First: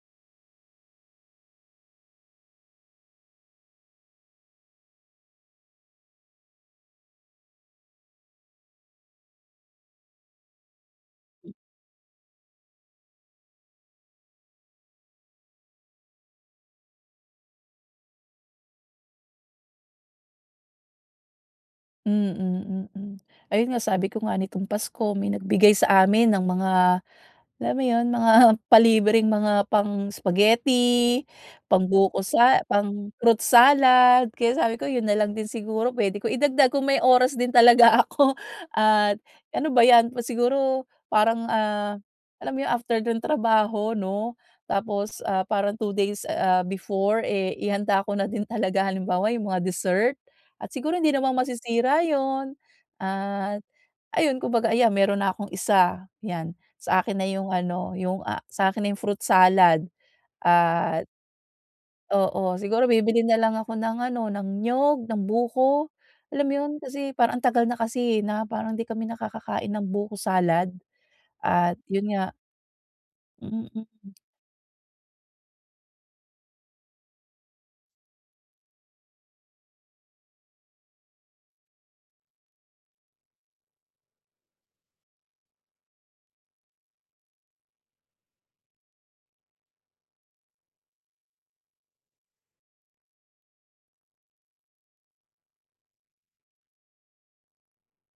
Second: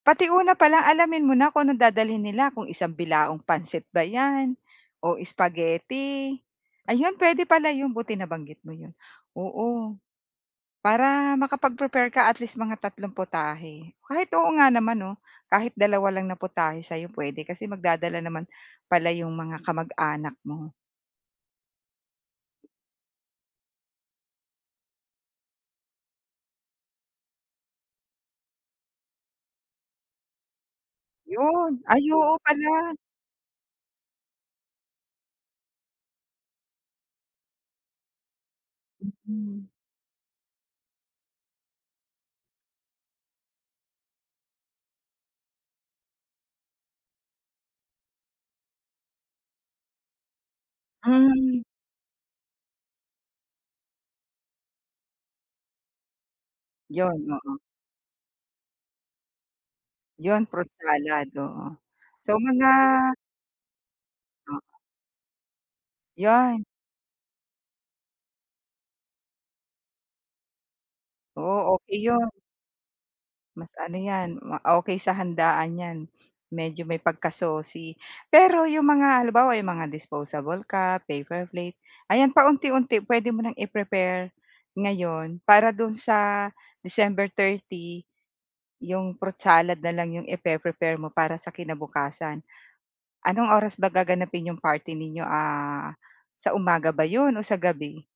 Pati una pa lang alamin mo na kung anong dadalhin nila, kung isang bilaong pansit ba yan, o spaghetti. Ayun, pwede pala yun buti nabanggit mo yun. Oo. Para makapag-prepare ka at least mga tatlong putahe. Kahit oo nga naman 'no, kahit dalawa 2 lang na putahe sa'yo puwede, kasi magdadala naman pala 'yong mga kamag-anak mo. Mm, mm. Ayun nga sabi ko nga nitong Pasko may nagbigay sa amin ng mga alam mo yun, mga palibreng mga pang-spaghetti, Yun, ay pangbuko oo sa pala. pang-fruit salad. Kaya sabi ko yun nalang din siguro pwede ko idagdag kung may oras din talaga ako. At Mm. ano ba yan, pu siguro parang ah alam mo yun, after nung trabaho 'no? Tapos ah parang 2 days ah before, eh, ihanda ko na din talaga. Halimbawa yung mga dessert at siguro hindi naman Hmm. masisira yun. At ayun, kung baga, ayan meron na akong isa, 1 yan. Sa akin Yun na yung oo. ano, yung ah sa akin na yung fruit salad Yun fruit at salad oo. So Oo. mga Siguro bibili na lang ako ng ano, ng Oo. niyog, ng buko, alam mo 'Yan. yun? Kasi parang ang tagal na kasi eh, na parang di kami nakakakain ng buko salad. At Oo, okey yun yun. nga. Mas ano Mm. 'yan, ma okey sa handaan 'yan, medyo may pagkasosi. Pero 'yong mga halimbawa, 'yong mga disposable cup, paper plate, ayan, paunti-unti puwede mo ng i-prepare ngayon, para do'n sa December 30, 'yong fruit salad na lang 'yong ipe-prepare mo para sa kinabukasan. Anong oras ba gaganapin 'yong party ninyo, ah sa umaga ba 'yon o sa gabi?